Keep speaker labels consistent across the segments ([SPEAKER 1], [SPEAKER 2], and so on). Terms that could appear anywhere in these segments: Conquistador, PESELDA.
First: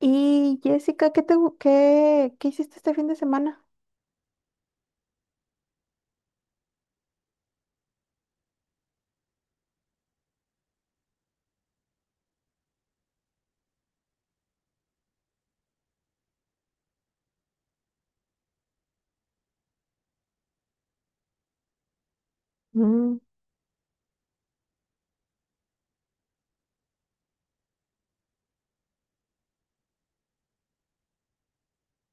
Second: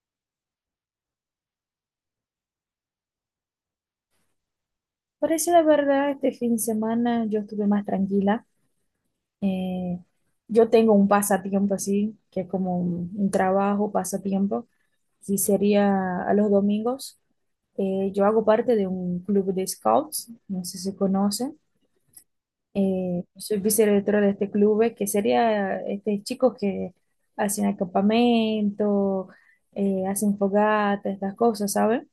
[SPEAKER 1] Y Jessica, ¿qué te, gu- qué, qué hiciste este fin de semana?
[SPEAKER 2] Por decir la verdad, este fin de semana yo estuve más tranquila. Eh, yo tengo un pasatiempo así, que es como un trabajo, pasatiempo, y sería a los domingos. Yo hago parte de un club de scouts, no sé si conocen.
[SPEAKER 1] Mm.
[SPEAKER 2] Soy vicedirectora de este club, que sería este, chicos que hacen acampamento, hacen fogata, estas cosas, ¿saben?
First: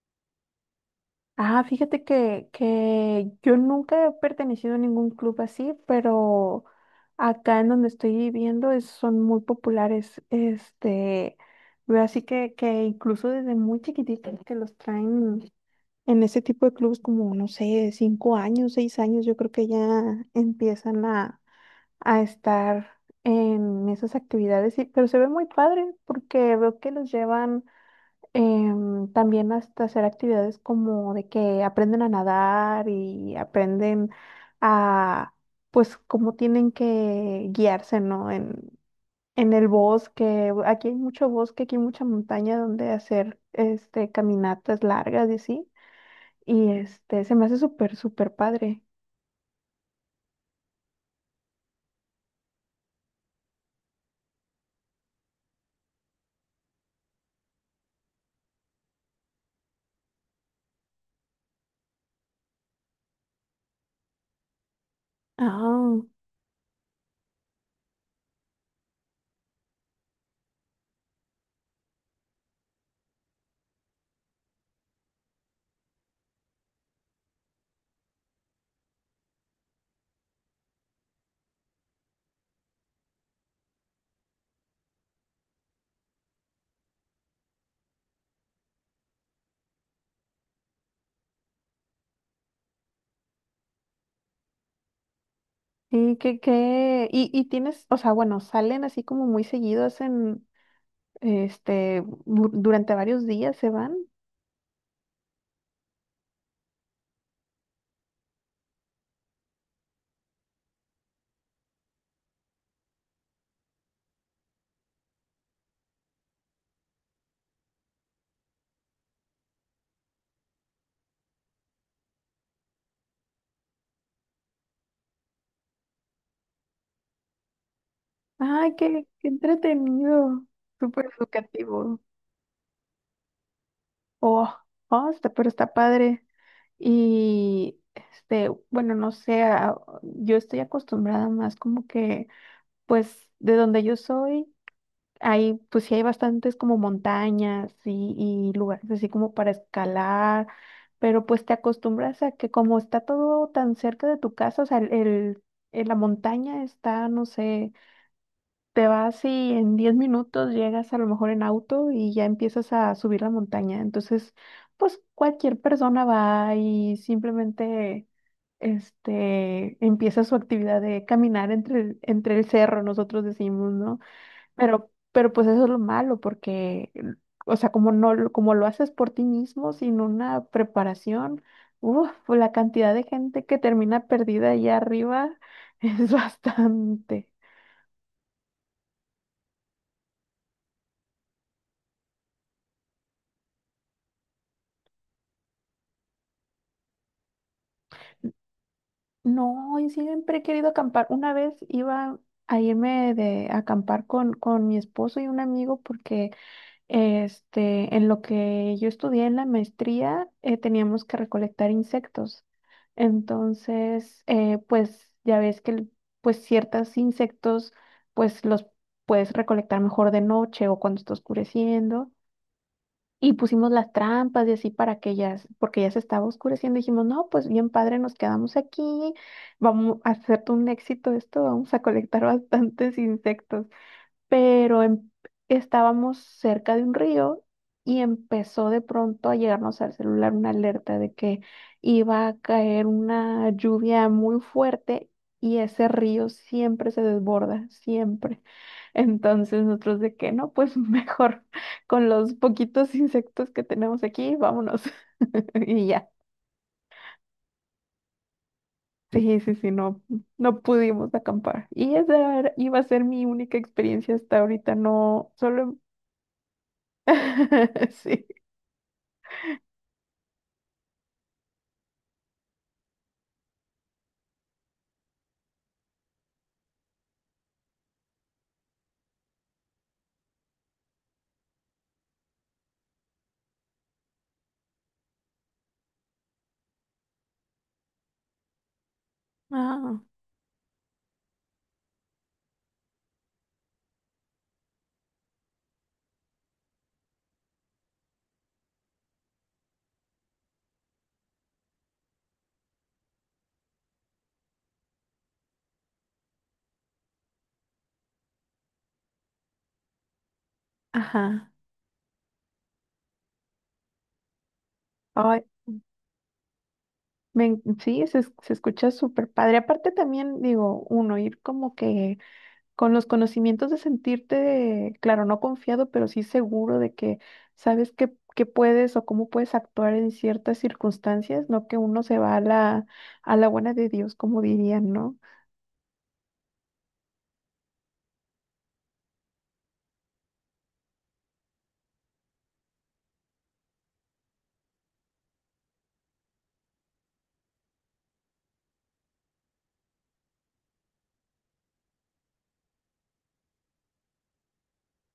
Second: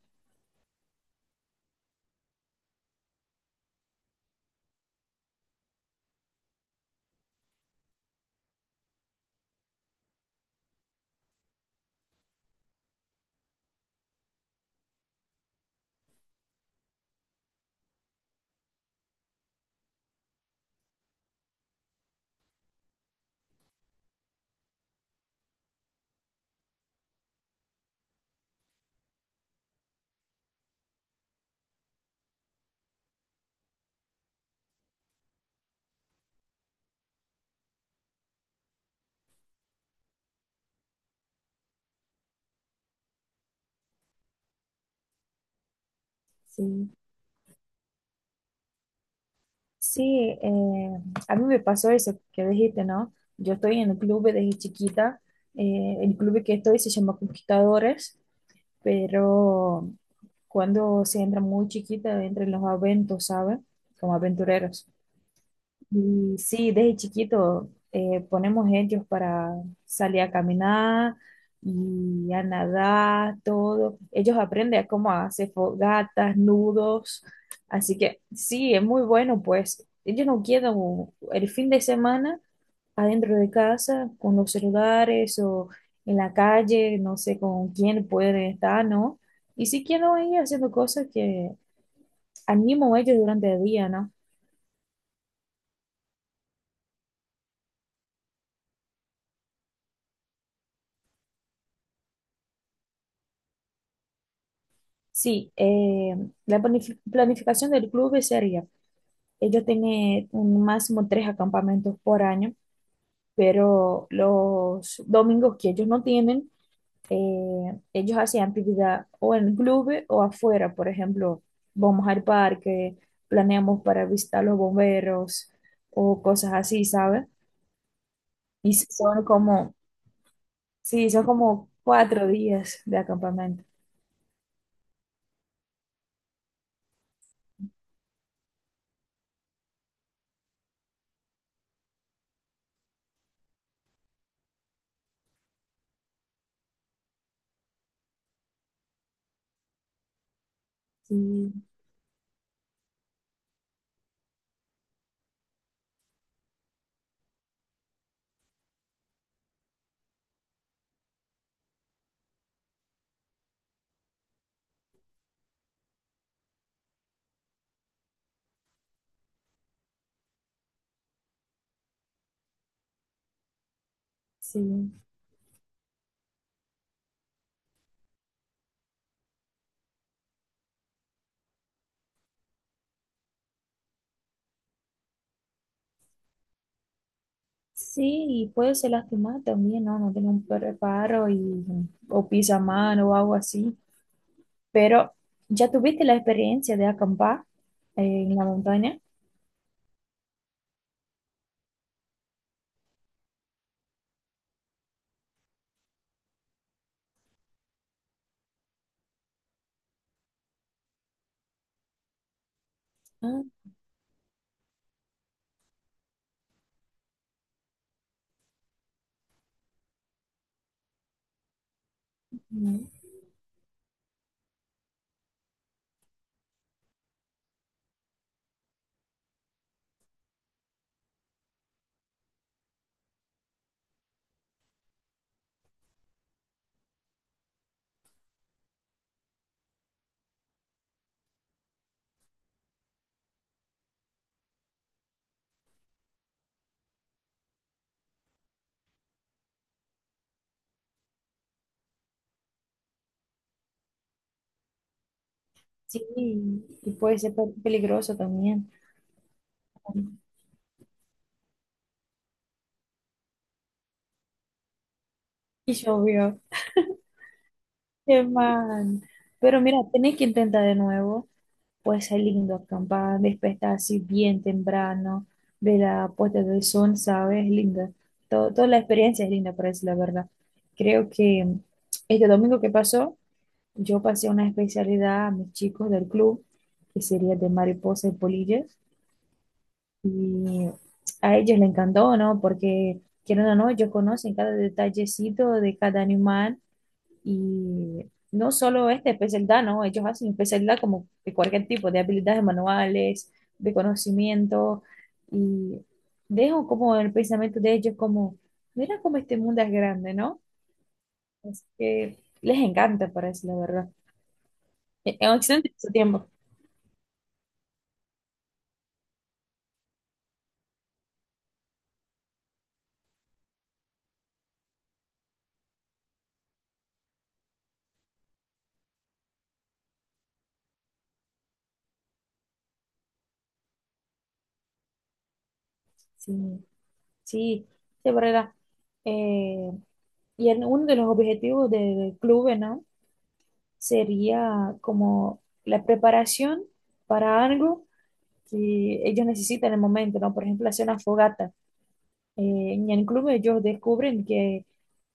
[SPEAKER 1] Ah, fíjate que, yo nunca he pertenecido a ningún club así, pero acá en donde estoy viviendo es- son muy populares. Este, veo así que incluso desde muy chiquititos que los traen en ese tipo de clubes como, no sé, cinco años, seis años, yo creo que ya empiezan a estar en esas actividades, y- pero se ve muy padre porque veo que los llevan también hasta hacer actividades como de que aprenden a nadar y aprenden a, pues, cómo tienen que guiarse, ¿no? En el bosque, aquí hay mucho bosque, aquí hay mucha montaña donde hacer este, caminatas largas y así, y
[SPEAKER 2] Sí.
[SPEAKER 1] este, se me hace súper, súper padre.
[SPEAKER 2] Sí, a mí me pasó eso que dijiste, ¿no? Yo estoy en el club desde chiquita. El club que estoy se llama Conquistadores, pero cuando se entra muy chiquita, entra en los aventos, ¿sabes? Como aventureros.
[SPEAKER 1] Ah.
[SPEAKER 2] Y sí, desde chiquito ponemos ellos para salir a caminar y a nadar, todo. Ellos aprenden a cómo hacer fogatas, nudos. Así que sí, es muy bueno, pues ellos no quedan el fin de semana adentro de casa con los celulares o en la calle, no sé con quién pueden estar, ¿no? Y sí quedan ahí haciendo cosas que animan a ellos durante el día, ¿no?
[SPEAKER 1] Sí, que, y tienes, o sea, bueno, salen así como muy seguidos en, este, bu- durante varios días se van.
[SPEAKER 2] Sí, planificación del club sería, ellos tienen un máximo 3 acampamentos por año, pero los domingos que ellos no tienen, ellos hacen actividad o en el club o afuera, por ejemplo, vamos al parque, planeamos para visitar los bomberos o cosas así, ¿sabes? Y
[SPEAKER 1] Ay,
[SPEAKER 2] si
[SPEAKER 1] qué,
[SPEAKER 2] son
[SPEAKER 1] qué
[SPEAKER 2] como,
[SPEAKER 1] entretenido, súper
[SPEAKER 2] sí, son como
[SPEAKER 1] educativo.
[SPEAKER 2] 4 días de acampamento.
[SPEAKER 1] Oh, oh, está, pero está padre. Y, este, bueno, no sé, a- yo estoy acostumbrada más como que, pues, de donde yo soy. Hay, pues sí hay bastantes como montañas y lugares así como para escalar, pero pues te
[SPEAKER 2] Sí,
[SPEAKER 1] acostumbras a que como está todo tan cerca de tu casa, o sea, el- la montaña está, no sé, te vas y en 10 minutos llegas a lo mejor en auto y ya empiezas a subir la montaña. Entonces, pues cualquier persona va y simplemente este, empieza su actividad de caminar entre el cerro, nosotros decimos, ¿no?
[SPEAKER 2] sí.
[SPEAKER 1] Pero pues eso es lo malo, porque, o sea, como no, lo- como lo haces por ti mismo, sin una preparación, uf, pues, la cantidad de gente que termina perdida allá arriba es bastante.
[SPEAKER 2] Sí, y puede ser lastimar también, ¿no? No tiene un preparo y, o pisa mano o algo así. Pero, ¿ya tuviste la experiencia de acampar en la montaña?
[SPEAKER 1] No, yo siempre he querido acampar. Una vez iba a irme de a acampar con mi esposo y un amigo porque este, en lo que yo estudié en la maestría, teníamos que recolectar insectos.
[SPEAKER 2] Ah,
[SPEAKER 1] Entonces, pues ya ves que el- pues ciertos insectos, pues los puedes recolectar mejor de noche o cuando está oscureciendo.
[SPEAKER 2] no.
[SPEAKER 1] Y pusimos las trampas y así para que ya, s- porque ya se estaba oscureciendo. Dijimos, no, pues bien padre, nos quedamos aquí, vamos a hacer un éxito esto, vamos a colectar bastantes insectos pero em- estábamos cerca de un río y empezó de pronto a llegarnos al celular una alerta de que iba a caer una lluvia muy fuerte y ese río siempre se desborda, siempre. Entonces nosotros de que no, pues mejor con los poquitos insectos que tenemos aquí, vámonos y
[SPEAKER 2] Sí,
[SPEAKER 1] ya.
[SPEAKER 2] y puede ser peligroso también.
[SPEAKER 1] Sí, sí, sí, no, no pudimos acampar. Y esa era- iba a ser mi única experiencia hasta ahorita, no,
[SPEAKER 2] Y
[SPEAKER 1] solo...
[SPEAKER 2] llovió. Qué
[SPEAKER 1] Sí.
[SPEAKER 2] mal. Pero mira, tenés que intentar de nuevo. Puede ser lindo acampar, despertarse bien temprano, ver la puesta del sol, ¿sabes? Es linda. Todo- toda la experiencia es linda, para decir la verdad. Creo que este domingo que pasó, yo pasé una especialidad a mis chicos del club, que sería de mariposas y polillas,
[SPEAKER 1] Ah,
[SPEAKER 2] y a ellos les encantó, ¿no? Porque, quieren o no, ellos conocen cada detallecito de cada animal y no solo este PESELDA, no, ellos hacen PESELDA como de cualquier tipo, de habilidades manuales, de conocimiento, y dejo como el pensamiento de ellos como, mira cómo este mundo es grande, ¿no?
[SPEAKER 1] ajá.
[SPEAKER 2] Es que les encanta, parece, la verdad. En
[SPEAKER 1] Ay,
[SPEAKER 2] Occidente en su tiempo.
[SPEAKER 1] me en- sí, se, es- se escucha súper padre. Aparte también, digo, uno, ir como que con los conocimientos de sentirte, claro, no confiado, pero sí seguro de que sabes qué, qué puedes o cómo puedes actuar en ciertas circunstancias, no que uno se va a la buena de Dios, como dirían, ¿no?
[SPEAKER 2] Sí, sí, de verdad. Eh, y en uno de los objetivos del club, ¿no? Sería como la preparación para algo que ellos necesitan en el momento, ¿no? Por ejemplo, hacer una fogata. En el club ellos descubren que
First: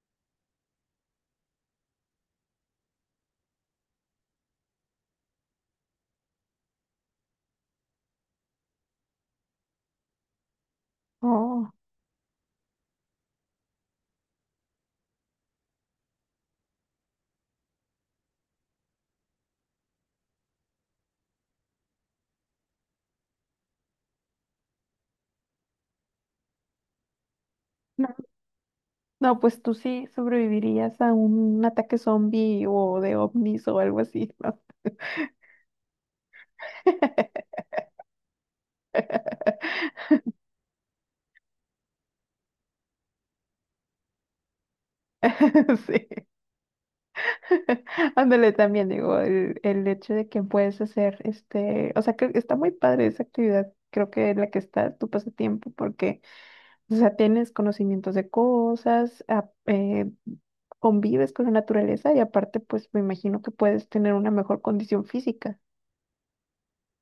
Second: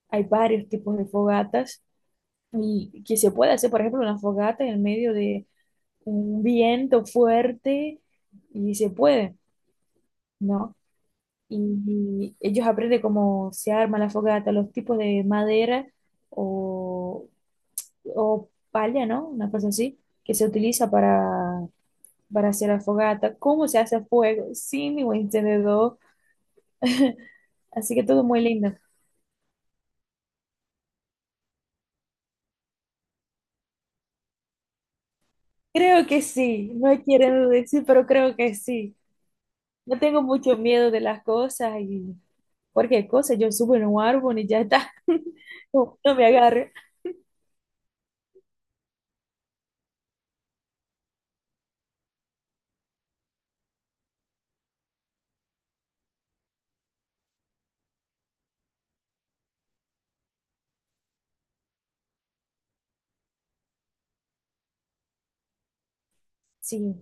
[SPEAKER 2] hay varios tipos de fogatas y que se puede hacer, por ejemplo, una fogata en medio de un viento fuerte y se puede, ¿no? Y,
[SPEAKER 1] Oh,
[SPEAKER 2] y ellos aprenden cómo se arma la fogata, los tipos de madera o, o palla, ¿no? Una cosa así, que se utiliza para hacer la fogata, cómo se hace fuego sin ningún encendedor. Así que
[SPEAKER 1] no,
[SPEAKER 2] todo muy lindo.
[SPEAKER 1] no, pues tú sí sobrevivirías a un ataque zombie o de ovnis o algo así, ¿no?
[SPEAKER 2] Creo que sí, no quiero decir, pero creo que sí. No tengo mucho miedo de las cosas y cualquier cosa, yo subo en un árbol y ya está, no, no
[SPEAKER 1] Sí.
[SPEAKER 2] me agarre.
[SPEAKER 1] Ándale también, digo, el hecho de que puedes hacer este, o sea, que está muy padre esa actividad, creo que en la que está tu pasatiempo, porque, o sea, tienes conocimientos de cosas, a- convives con la naturaleza y aparte, pues me imagino que puedes tener una mejor condición física.
[SPEAKER 2] Sí,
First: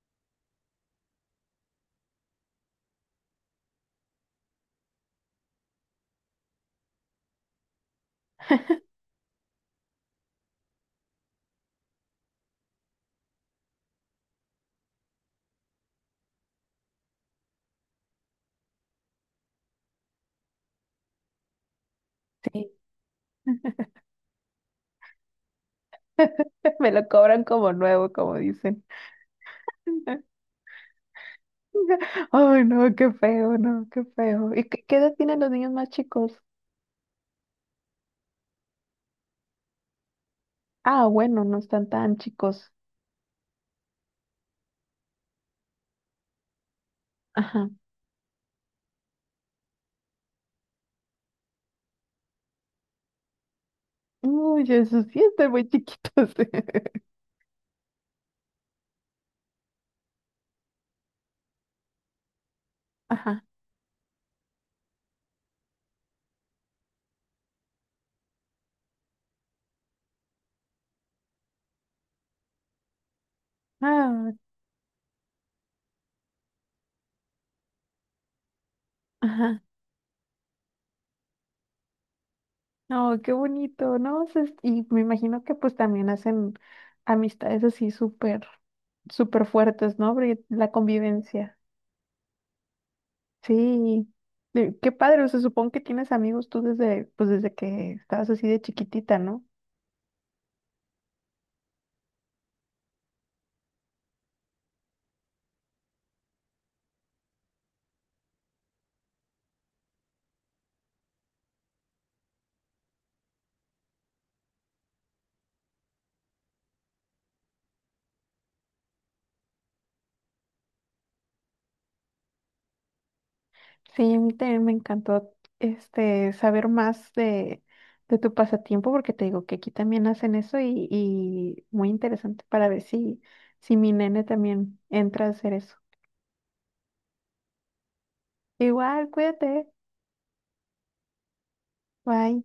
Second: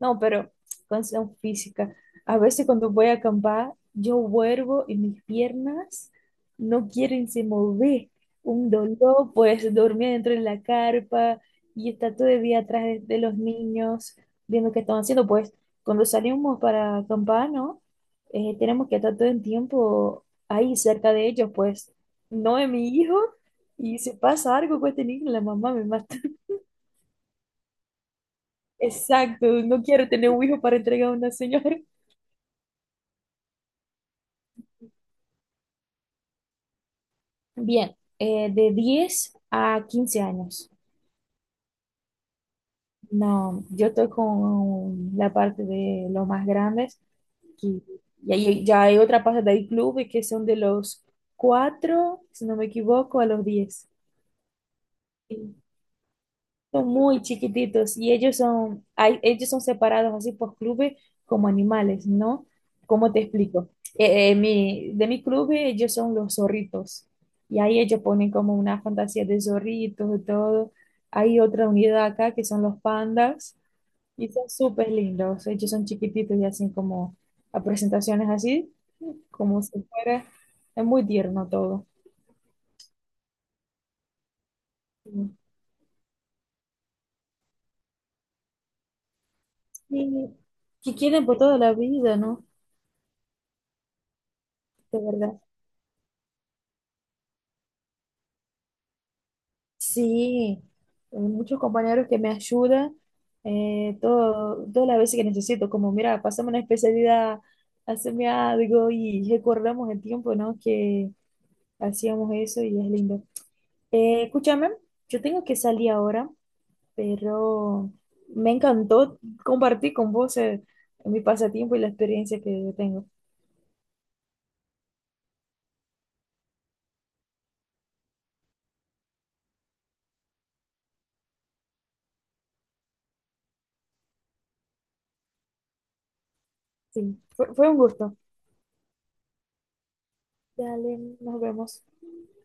[SPEAKER 2] no, pero condición física. A veces cuando voy a acampar, yo vuelvo y mis piernas no quieren se mover. Un dolor, pues dormir dentro de la carpa y estar todo el día atrás de los niños, viendo qué están haciendo. Pues cuando salimos para acampar, ¿no? Tenemos que estar todo el tiempo ahí cerca de ellos, pues no es
[SPEAKER 1] Sí.
[SPEAKER 2] mi hijo. Y si pasa algo con este niño, la mamá me mata.
[SPEAKER 1] Me lo cobran como nuevo, como dicen.
[SPEAKER 2] Exacto, no quiero tener un hijo para entregar a una señora.
[SPEAKER 1] Ay, no, qué feo, no, qué feo. ¿Y qué, qué edad tienen los niños más chicos?
[SPEAKER 2] Bien, de 10 a 15 años.
[SPEAKER 1] Ah, bueno, no están tan chicos.
[SPEAKER 2] No, yo estoy con la parte de los más grandes
[SPEAKER 1] Ajá.
[SPEAKER 2] que- y ahí ya hay otra parte del club y que son de los 4, si no me equivoco, a los 10.
[SPEAKER 1] Uy, Jesús, sí están muy chiquitos.
[SPEAKER 2] Son muy chiquititos y ellos son, hay, ellos son separados así por clubes como animales, ¿no? ¿Cómo te
[SPEAKER 1] Ajá,
[SPEAKER 2] explico? Mi, de mi club ellos son los zorritos y ahí ellos ponen como una fantasía de zorritos y todo. Hay otra unidad acá que son los pandas y
[SPEAKER 1] ah,
[SPEAKER 2] son súper lindos. Ellos son chiquititos y hacen como a presentaciones así,
[SPEAKER 1] ajá.
[SPEAKER 2] como si fuera, es muy tierno todo.
[SPEAKER 1] No, qué bonito, ¿no? O sea, es- y me imagino que pues también hacen amistades así súper, súper fuertes, ¿no?
[SPEAKER 2] Sí,
[SPEAKER 1] Porque la
[SPEAKER 2] que quieren por toda
[SPEAKER 1] convivencia.
[SPEAKER 2] la vida, ¿no?
[SPEAKER 1] Sí. Qué
[SPEAKER 2] De
[SPEAKER 1] padre, o sea,
[SPEAKER 2] verdad.
[SPEAKER 1] supongo que tienes amigos tú desde, pues desde que estabas así de chiquitita, ¿no?
[SPEAKER 2] Sí, muchos compañeros que me ayudan todo, todas las veces que necesito, como mira, pásame una especialidad, hazme algo y recordamos el tiempo, ¿no? Que hacíamos eso y es lindo. Escúchame, yo tengo que salir ahora, pero me encantó compartir con vos mi pasatiempo y la experiencia que tengo.
[SPEAKER 1] Sí, a mí también me encantó este saber más de tu pasatiempo, porque te digo que aquí también hacen eso y muy interesante para ver si, si mi nene también entra a hacer eso.
[SPEAKER 2] Sí, fue un gusto.
[SPEAKER 1] Igual, cuídate.
[SPEAKER 2] Dale, nos vemos.
[SPEAKER 1] Bye.